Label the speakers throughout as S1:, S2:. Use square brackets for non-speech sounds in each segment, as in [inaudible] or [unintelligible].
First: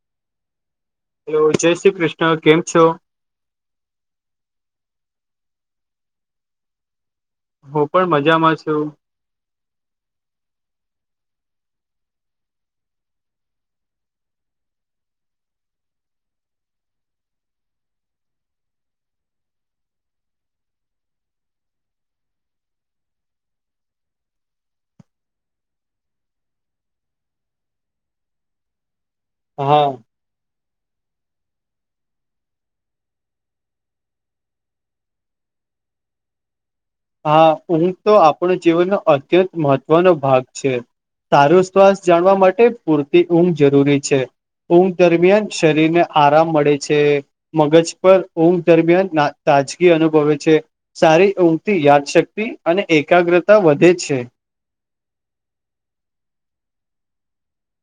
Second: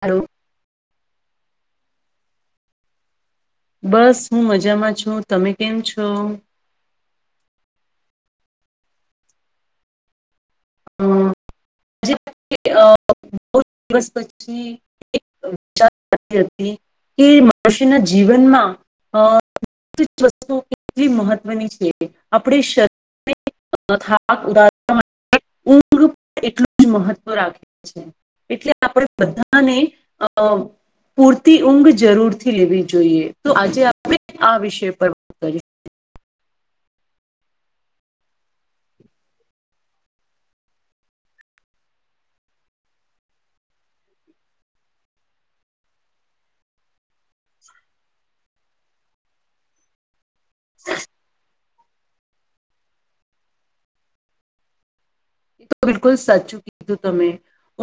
S1: હાલો.
S2: Hello જય શ્રી કૃષ્ણ કેમ છો?
S1: બસ હું મજામાં છું, તમે કેમ છો?
S2: હું પણ મજામાં છું.
S1: [inaudible] બો દિવસ પછી [unintelligible] વિચાર હતી કે મનુષ્યના જીવનમાં અ [unintelligible] વસ્તુ કેટલી મહત્વની છે, આપણે શ [unintelligible] તથા ઉદાહરણ [unintelligible] એટલું જ મહત્વ રાખે છે, એટલે આપણે બધાને
S2: હા
S1: અ પૂરતી ઊંઘ જરૂરથી લેવી જોઈએ તો આજે આપણે આ વિષય પર વાત કરી
S2: હા ઊંઘ તો આપણ જીવનનો અત્યંત મહત્વનો ભાગ છે સારું શ્વાસ જાણવા માટે પૂરતી ઊંઘ જરૂરી છે. ઊંઘ દરમિયાન શરીર ને આરામ મળે છે મગજ પર ઊંઘ દરમિયાન નાતા રાજકી અનુભવે છે સારી ઊંઘ થી યાદશક્તિ અને એકાગ્રતા વધે છે.
S1: એ તો બિલકુલ સાચું કીધું તમે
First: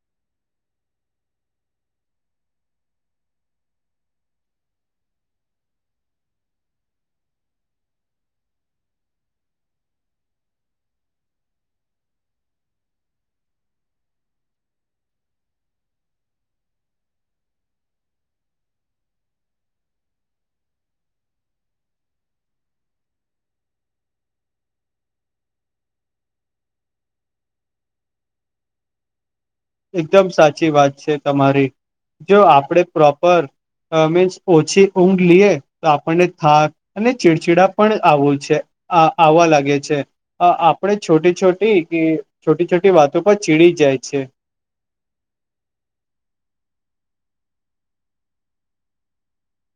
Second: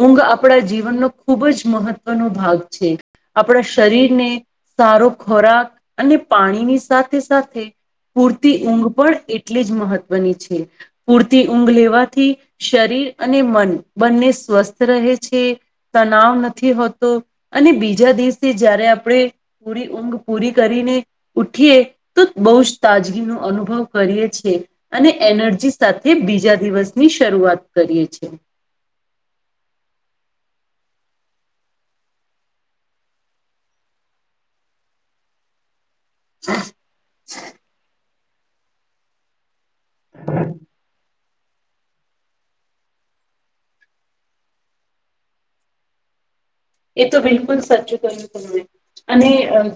S1: ઊંઘ આપણા જીવનનો ખૂબ જ મહત્વનો ભાગ છે. આપણા શરીરને સારો ખોરાક અને પાણીની સાથે સાથે પૂરતી ઊંઘ પણ એટલી જ મહત્વની છે, પૂરતી ઊંઘ લેવાથી શરીર અને મન બંને સ્વસ્થ રહે છે, તનાવ નથી હોતો અને બીજા દિવસેથી જયારે આપણે પૂરી ઊંઘ પૂરી કરીને ઉઠીએ તો બો વ જ તાજગીનો અનુભવ કરીએ છે અને એનર્જી સાથે બીજા દિવસની શું શરૂઆત કરીએ છે.
S2: એકદમ સાચી વાત છે, તમારી જો આપણેે પ્રોપર અ મીન્સ ઓછી ઊંંધ લઈએ તો આપણને થાક અને ચીડછીડા પણ આવો છે આ આવવા લાગે છે, અ આપણે છોટી છોટી કે છોટી છોટી વાતો પર ચીડી જાય છે.
S1: એ તો બિલકુલ સાચું કયુ તમે અને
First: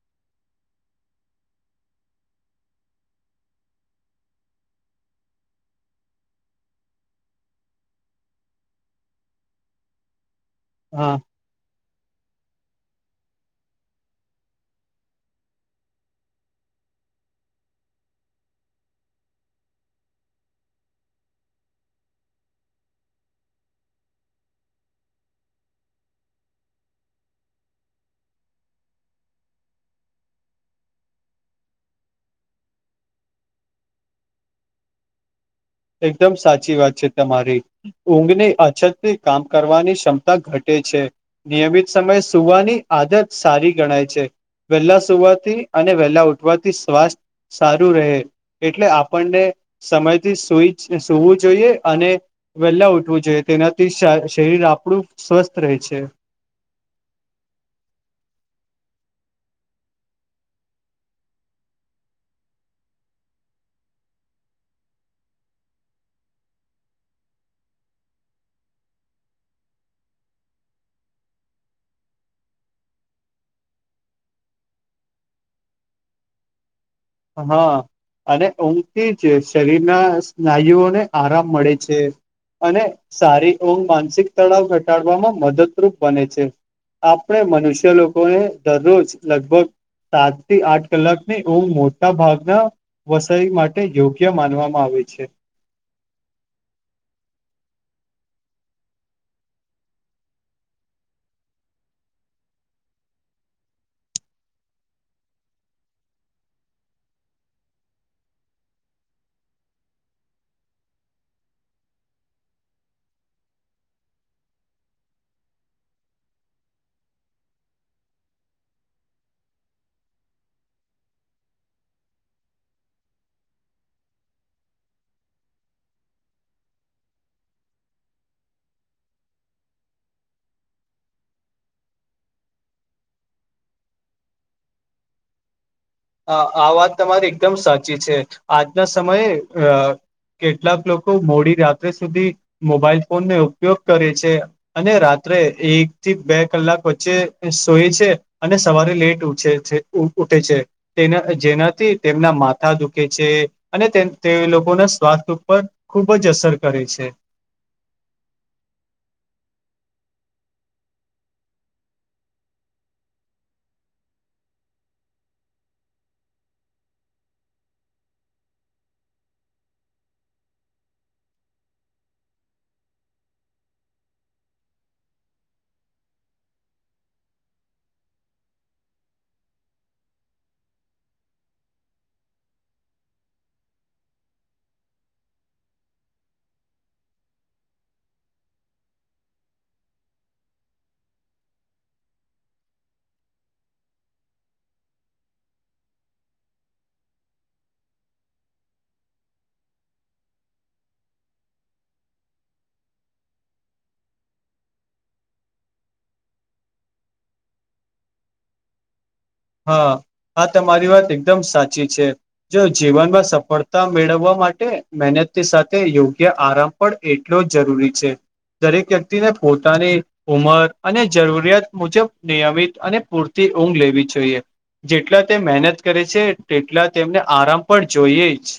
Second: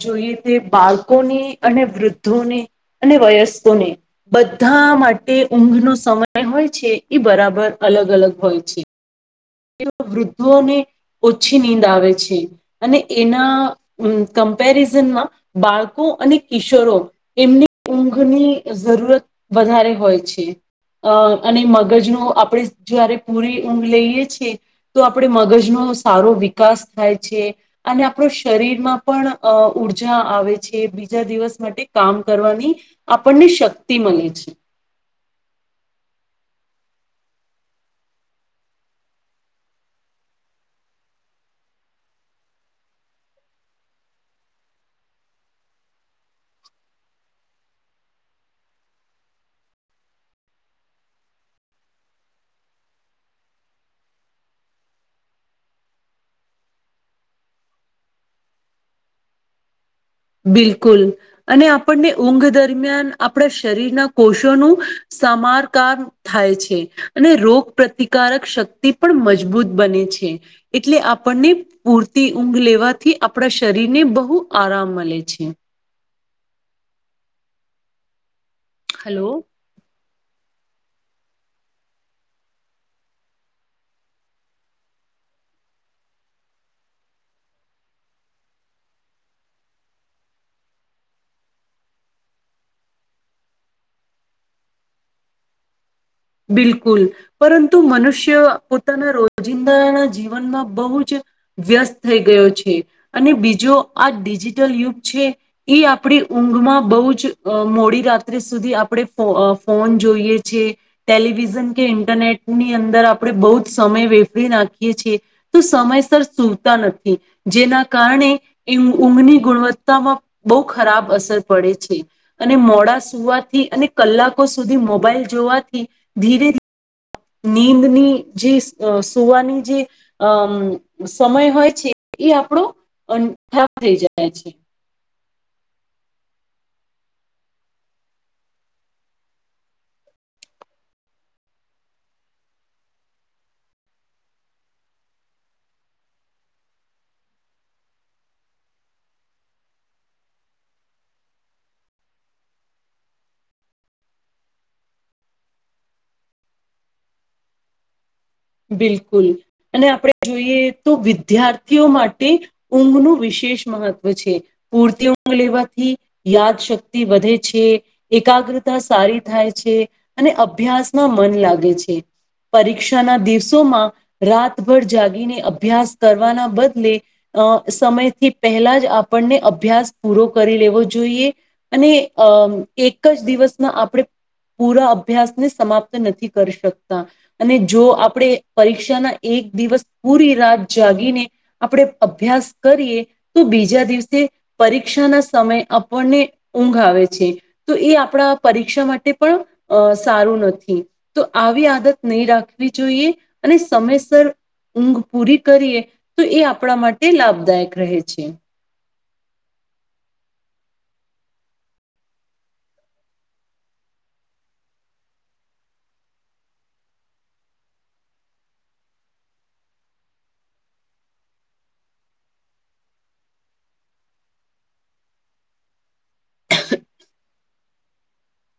S1: જોઈએ તે બાળકોને અને વૃદ્ધોને અને વયસ્કોને બધા માટે ઊંઘનો સમય હોય છે, એ બરાબર અલગ અલગ હોય છે. એ વૃદ્ધોને
S2: હા
S1: ઓછી નીંદ આવે છે, અને એના કમ્પેરિઝનમાં બાળકો અને કિશોરો એમની ઊંઘ ઘની જરૂરત વધારે હોય છે. અ અને મગજનો આપડે જયારે પૂરી ઊંઘ લઈએ છે. તો આપડે મગજનો સારો વિકાસ થાય છે, અને આપણો શરીરમાં પણ અ ઊર્જા આવે છે, બીજા દિવસ માટે કામ કરવાની આપણને શક્તિ મલે છે.
S2: એકદમ સાચી વાત છે, તમારી ઊંઘની અછતથી કામ કરવાની ક્ષમતા ઘટે છે નિયમિત સમય સુવાની આદત સારી ગણાય છે. વહેલા સુવાથી અને વહેલા ઉઠવાથી સ્વાસ્થ્ય સારું રહે એટલે આપણને સમયથી. ટુઈચ સુવું જોઈએ અને વહેલા ઉઠવું જોઈએ તેનાથી શ શરીર આપણું સ્વસ્થ રહેે છે.
S1: બિલકુલ અને આપણને ઊંઘ દરમિયાન આપણા શરીરના કોષોનું સમારકામ થાય છે, અને રોગ પ્રતિકારક શક્તિ પણ મજબૂત બને છે. એટલે આપણને પૂરતી ઊંઘ લેવાથી આપણા શરીરને બહુ આરામ મળે. લે છે.
S2: હા અને ઊંઘથી જ
S1: હલો
S2: શરીરના સ્નાયુઓને આરામ મળે છે. અને સારી ઊંઘ માનસિક તળાવ ઘટાડવામાં મદદરૂપ બને છે. આપણે મનુષ્ય લોકોને દરરોજ લગભગ સાત થી આઠ કલાક ને એવું મો ટા ભાગના વસાઈ માટે યોગ્ય માનવામાં આવે છે.
S1: બિલકુલ પરંતુ મનુષ્ય પોતાના રોજિંદાના જીવનમાં બહુ જ વ્યસ્ત થઈ ગયો છે, અને બીજો આ ડિજિટલ યુગ છે, એ આપડી ઊંઘમાં બહ જ મોડી રાત્રે સુધી આપણે ફોન જોઈએ છે. ટેલિવિઝન કે ઇન્ટરનેટની અંદર આપણે બહુ જ સમય વેફરી નાખીએ છીએ તો સમય તા નથી જેના કારણે ઊંઘની ગુણવત્તામાં બહુ ખરાબ અસર પડે છે, અને મોડા સુવાથી અને કલાકો સુધી મોબાઈલ જોવાથી ધીરે ધી નીંદની જે અ સુવાની જે અમ સમય હોય છે. એ આપણો અંઠાર થઈ જાય છે.
S2: અ આ વાત તમારી એકદમ સાચી છે, આજના સમયે અ કેટલાક લોકો મોડી રાત્રે સુધી મોબાઈલ ફોનને ઉપયોગ કરે છે, અને ત્રે એક થી બે કલાક વચ્ચે સોય છે, અને સવારે લેટ ઉઠે છે. ઉટે છે. તેના જેનાથી તેમના માથા દુખે છે, અને તે લોકોના સ્વાસ્થ ઉપર ખૂબ જ અસર કરે છે.
S1: બિલકુલ અને આપણે જોઈએ તો વિદ્યાર્થીઓ માટે ઊંઘનું વિશે શેષ મહત્વ છે, પૂરતિ ઉ લેવાથી યાદ શક્તિ વધે છે એકા ગ્રતા સારી થાય છે, અને અભ્યાસમાં મન લાગે છે, પરીક્ષા ના દિવ વસોમાં રાતભર જાગીને અભ્યાસ કરવાના બદલે અ સમયથી પહેલા જ આપણને અભ્યાસ પૂરો કરી લેવો જોઈએ અને અ એક જ દિવ આપણે પૂરા અભ્યાસ ને સમાપ્ત નથી કરી શકતા અને જો આપ આપણે પરીક્ષાના એક દિવસ પૂરી રાત જાગીને આપણે અભ્યાસ કરીએ તો બીજા દિવસે પરીક્ષા ના સમય આપણને ઊંઘ આવે છે, તો એ આપ આપ પરીક્ષા માટે પણ સારું નથી તો આવી આદત નહીં રાખવી જોઈએ અને સમયસર ઊંઘ પૂરી કરીએ તો એ આપણા માટે લાભદાયક રહે છે.
S2: હા. આ તમારી વાત એકદમ સાચી છે, જો જીવનમાં સફળતા મેળવવા માટે મેને સાથે યોગ્ય આરામ પણ એટલો જરૂરી છે. દરેક વ્યક્તિને પોતાની ઉંમર અને જરૂરિયાત મુજબ નિયમિત અને પૂરતી ઊંઘ લેવી જોઈએ જેટલા તે મહેનત કરે છે, તેટલા તેમને આરામ પણ જોઈએ જ [inaudible]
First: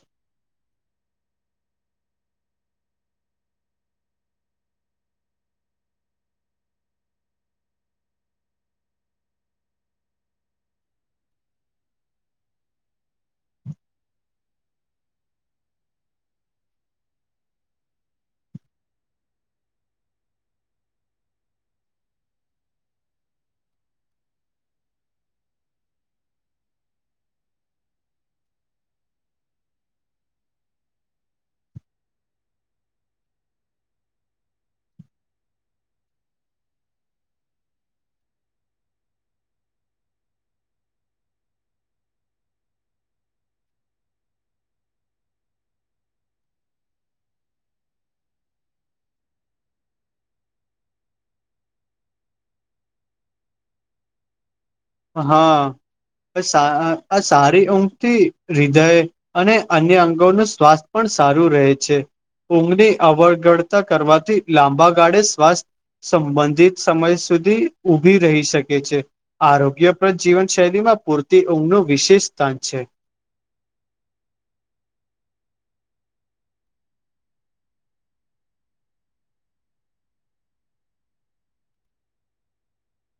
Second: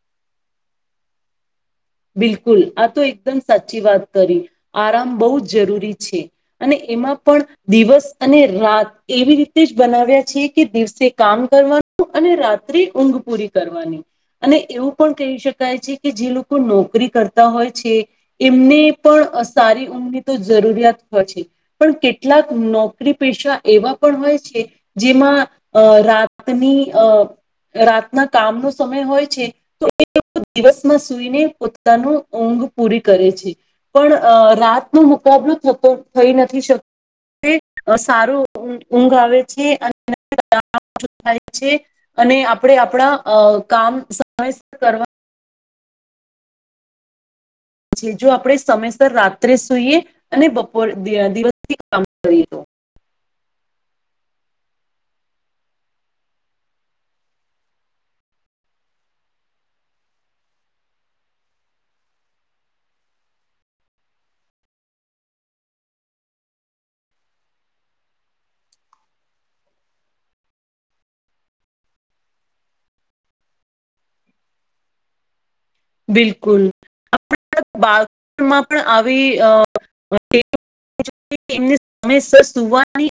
S1: બિલકુલ આ તો એકદમ સાચી વાત કરી આરામ બહુ જ જરૂરી છે, અને એમાં પણ દિવસ અને રાત એવી રીતે જ બનાવ્યા છીએ કે દિવસે કામ કરવાનું અને રાત્રિ ઊંઘ પૂરી કરવાની અને એવું પણ કહી શકાય છે કે જે લોકો નોકરી કરતા હોય છે, એમને પણ અ સારી ઉંઘ તો જરૂરિયાત હોય છે. પણ કેટલાક નોકરી પેશા એવા પણ હોય છે, જેમાં અ રા તની અ રાતના કામ નો સમય હોય છે, તો એ દિવસમાં સુઈને પોતાનું ઊંઘ પૂરી કરે છે પણ અ રાતનો મુકાબલો થતો. થઈ નથી શક તે સારું ઊંઘ ઊંઘ આવે છે, અને [unintelligible] [unintelligible] છે, અને આપડે આપણા અ કામ સમયસર કરવા. છે, જો આપડે સમયસર રાત્રે સુઈએ અને બપોર [unintelligible] દિવસ. કામ કરીએ
S2: હા. અ [unintelligible] સારી ઊંઘથી હિદય અને અન્ય અંગો નું સ્વાસ્થ પણ. સારું રહે છે, ઊંઘની અવગડતા કરવાથી લાંબા ગાળે શ્વાસ. સંબંધિત સમય સુધી ઉભી રહી શકે છે, આરોપ. [unintelligible] જીવનશૈલીમાં પૂરતી ઊંઘનું વિશેષ સ્થાન છે.
S1: બિલકુલ [unintelligible] બાળપણ માં પણ આવી અ [unintelligible] એમની [unintelligible] સુવાની.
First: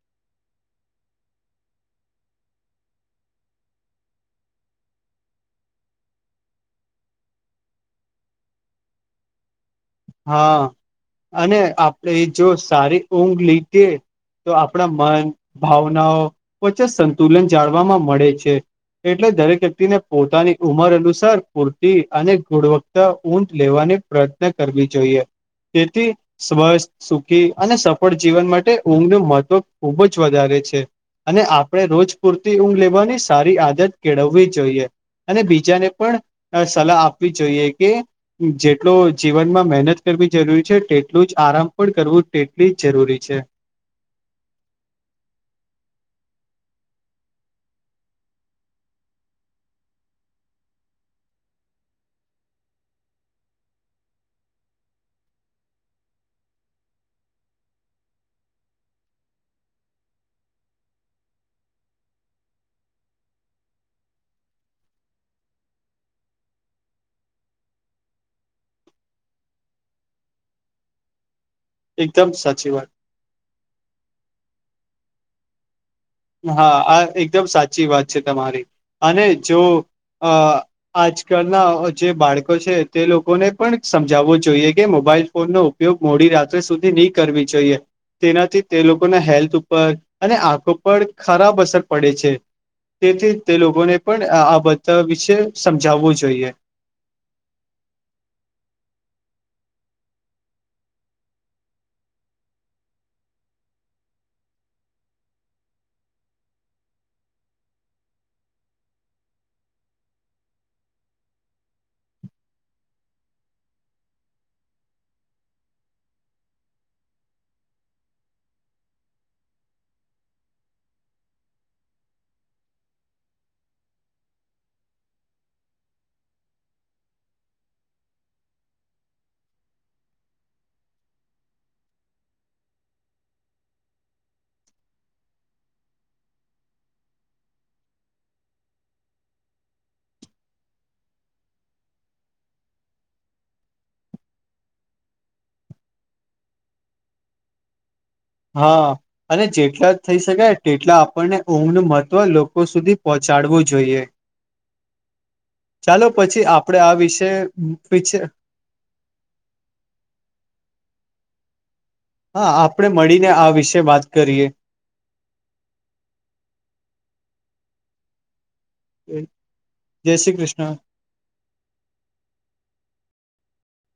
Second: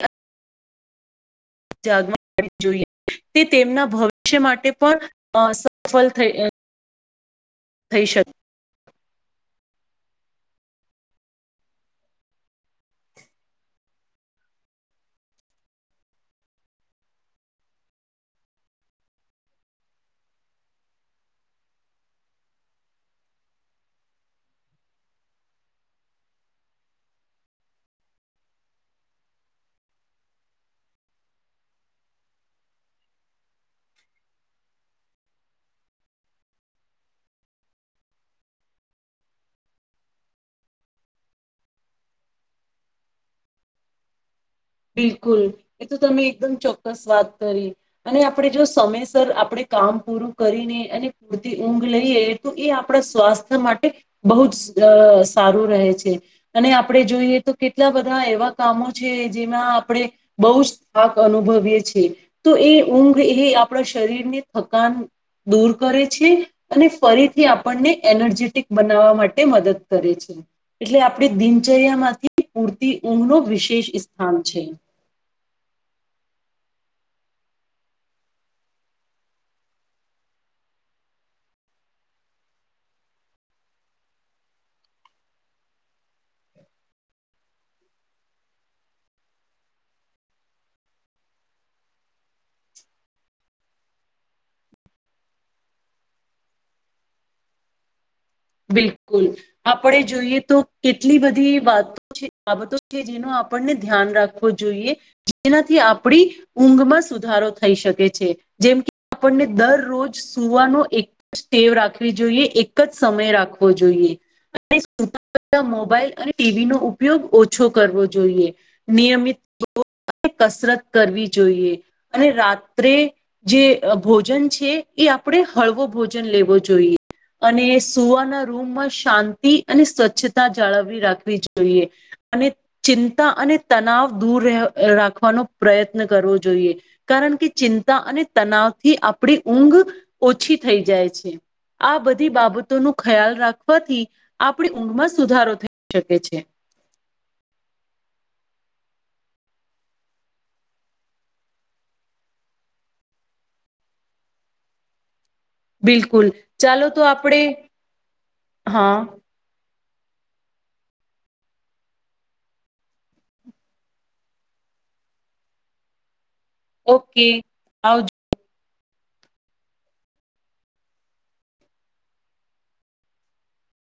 S1: [unintelligible] જોઈએ. તે તેમના ભવિષ્ય માટે પણ અ સફળ થઈ. થઈ શકે
S2: હા અને આપડે જો સારી ઊંઘ લીધીએ તો આપણા મન ભાવનાઓ વચ્ચે સંતુલન જાળવાવામાં મળે છે. એટલે દરેક વ્યક્તિને પોતાની ઉંમર અનુસાર પૂરતી અને ગુણવત્તા ઊંઘ લેવાની પ્રયત્ન કરવી જોઈએ તેથી સ્વસ્થ સુખી અને સફળ જીવન માટે ઊંઘનું મહત્વ ખુબ જ વધારે. છે, અને આપણે રોજ પૂરતી ઊંઘ લેવાની સારી આદત કેળવવી જોઈએ. અને બીજાને પણ અ સલાહ આપવી જોઈએ કે જેટલો. જીવનમાં મહેનત કરવી જરૂરી છે, તેટલું જ આરામ પણ કરવું તેટલી જ જરૂરી છે.
S1: બિલકુલ એ તો તમે એકદમ ચોક્કસ વાત કરી અને આપણેે જો સમયસર આપણે. કામ પૂરું કરીને અને પૂરતી ઊંઘ લઈએ તો એ આપણા સ્વાસ્થ્ય માટે બહુ જ. અ સારું રહે છે, અને આપડે જોઈએ તો કેટલા બધા એવા કામો છે. જેમાં આપણે બહુ જ થાક અનુભવીએ છીએ તો એ ઊંઘ એ આપણા શરી ની થકાન. દૂર કરે છે, અને ફરીથી આપણને એનર્જેટિક બનાવવા માટે મદદ કરે છે. એટલે આપડે દિન.
S2: એકદમ
S1: [unintelligible]
S2: સાચી
S1: પૂરતી ઊંઘ નું વિશેષ સ્થાન છે.
S2: હા આ એકદમ સાચી વાત છે, તમારી અને જો. અ આજકાલના જે બાળકો છે, તે લોકોને પણ સમજાવવું જોઈએ કે મોબા મોબાઈલ ફોન નો ઉપયોગ મોડી રાત્રે સુધી નહી કરવી જોઈએ. તેનાથી તે લોકોના હેલ્થ ઉપર અને આંખો પર ખરાબ અસર પડે છે. તેથી તે લોકોને પણ અ આ બધા વિશે સમજાવવું જોઈએ.
S1: બિલકુલ આપણે જોઈએ તો કેટલી બધી વાતો છે, બાબતો છે, જેનો આપ આપણને ધ્યાન રાખવું જોઈએ જેનાથી આપણી ઊંઘમાં સુધારો થઈ શકે છે. જેમ કે આપણને દરરોજ સુવાનો એક સ્ટેવ રાખવી જોઈએ એક જ. સમય રાખવો જોઈએ. [unintelligible] મોબાઈલ અને ટીવી નો ઉપયોગ ઓછો કરવો જોઈએ નિયમિત. જો. કસરત કરવી જોઈએ અને રાત્રે જે ભોજન છે, એ. આપણે હળવો ભોજન લેવો જોઈએ અને. સુવાના રૂમમાં શાંતિ અને સ્વચ્છતા જાળવવી રાખવી જોઈએ અને. ચિંતા અને તનાવ દૂર રેહ રાખવાનો પ્રયત્ન કરવો જોઈએ કારણ કે ચિંતા અને તનાવથી આપણી ઊંઘ ઓછી થઈ જાય છે, આ બધી બાબ તોનું ખ્યાલ રાખવાથી આપણી ઊંઘમાં સુધારો થઈ શકે છે.
S2: [inaudible] હા અને જેટલા થઈ શકે તેટલા આપણને ઊંઘનું મહત્વ લોકો સુધી પહોંચાડવું જોઈએ. ચાલો
S1: બિલકુલ
S2: પછી આપડે
S1: ચાલો
S2: આ
S1: તો
S2: વિશે
S1: આપણે
S2: વિછે
S1: હા
S2: હા આપણે મળીને આ વિશે વાત કરીએ
S1: ઓકે આવ
S2: જય શ્રી કૃષ્ણ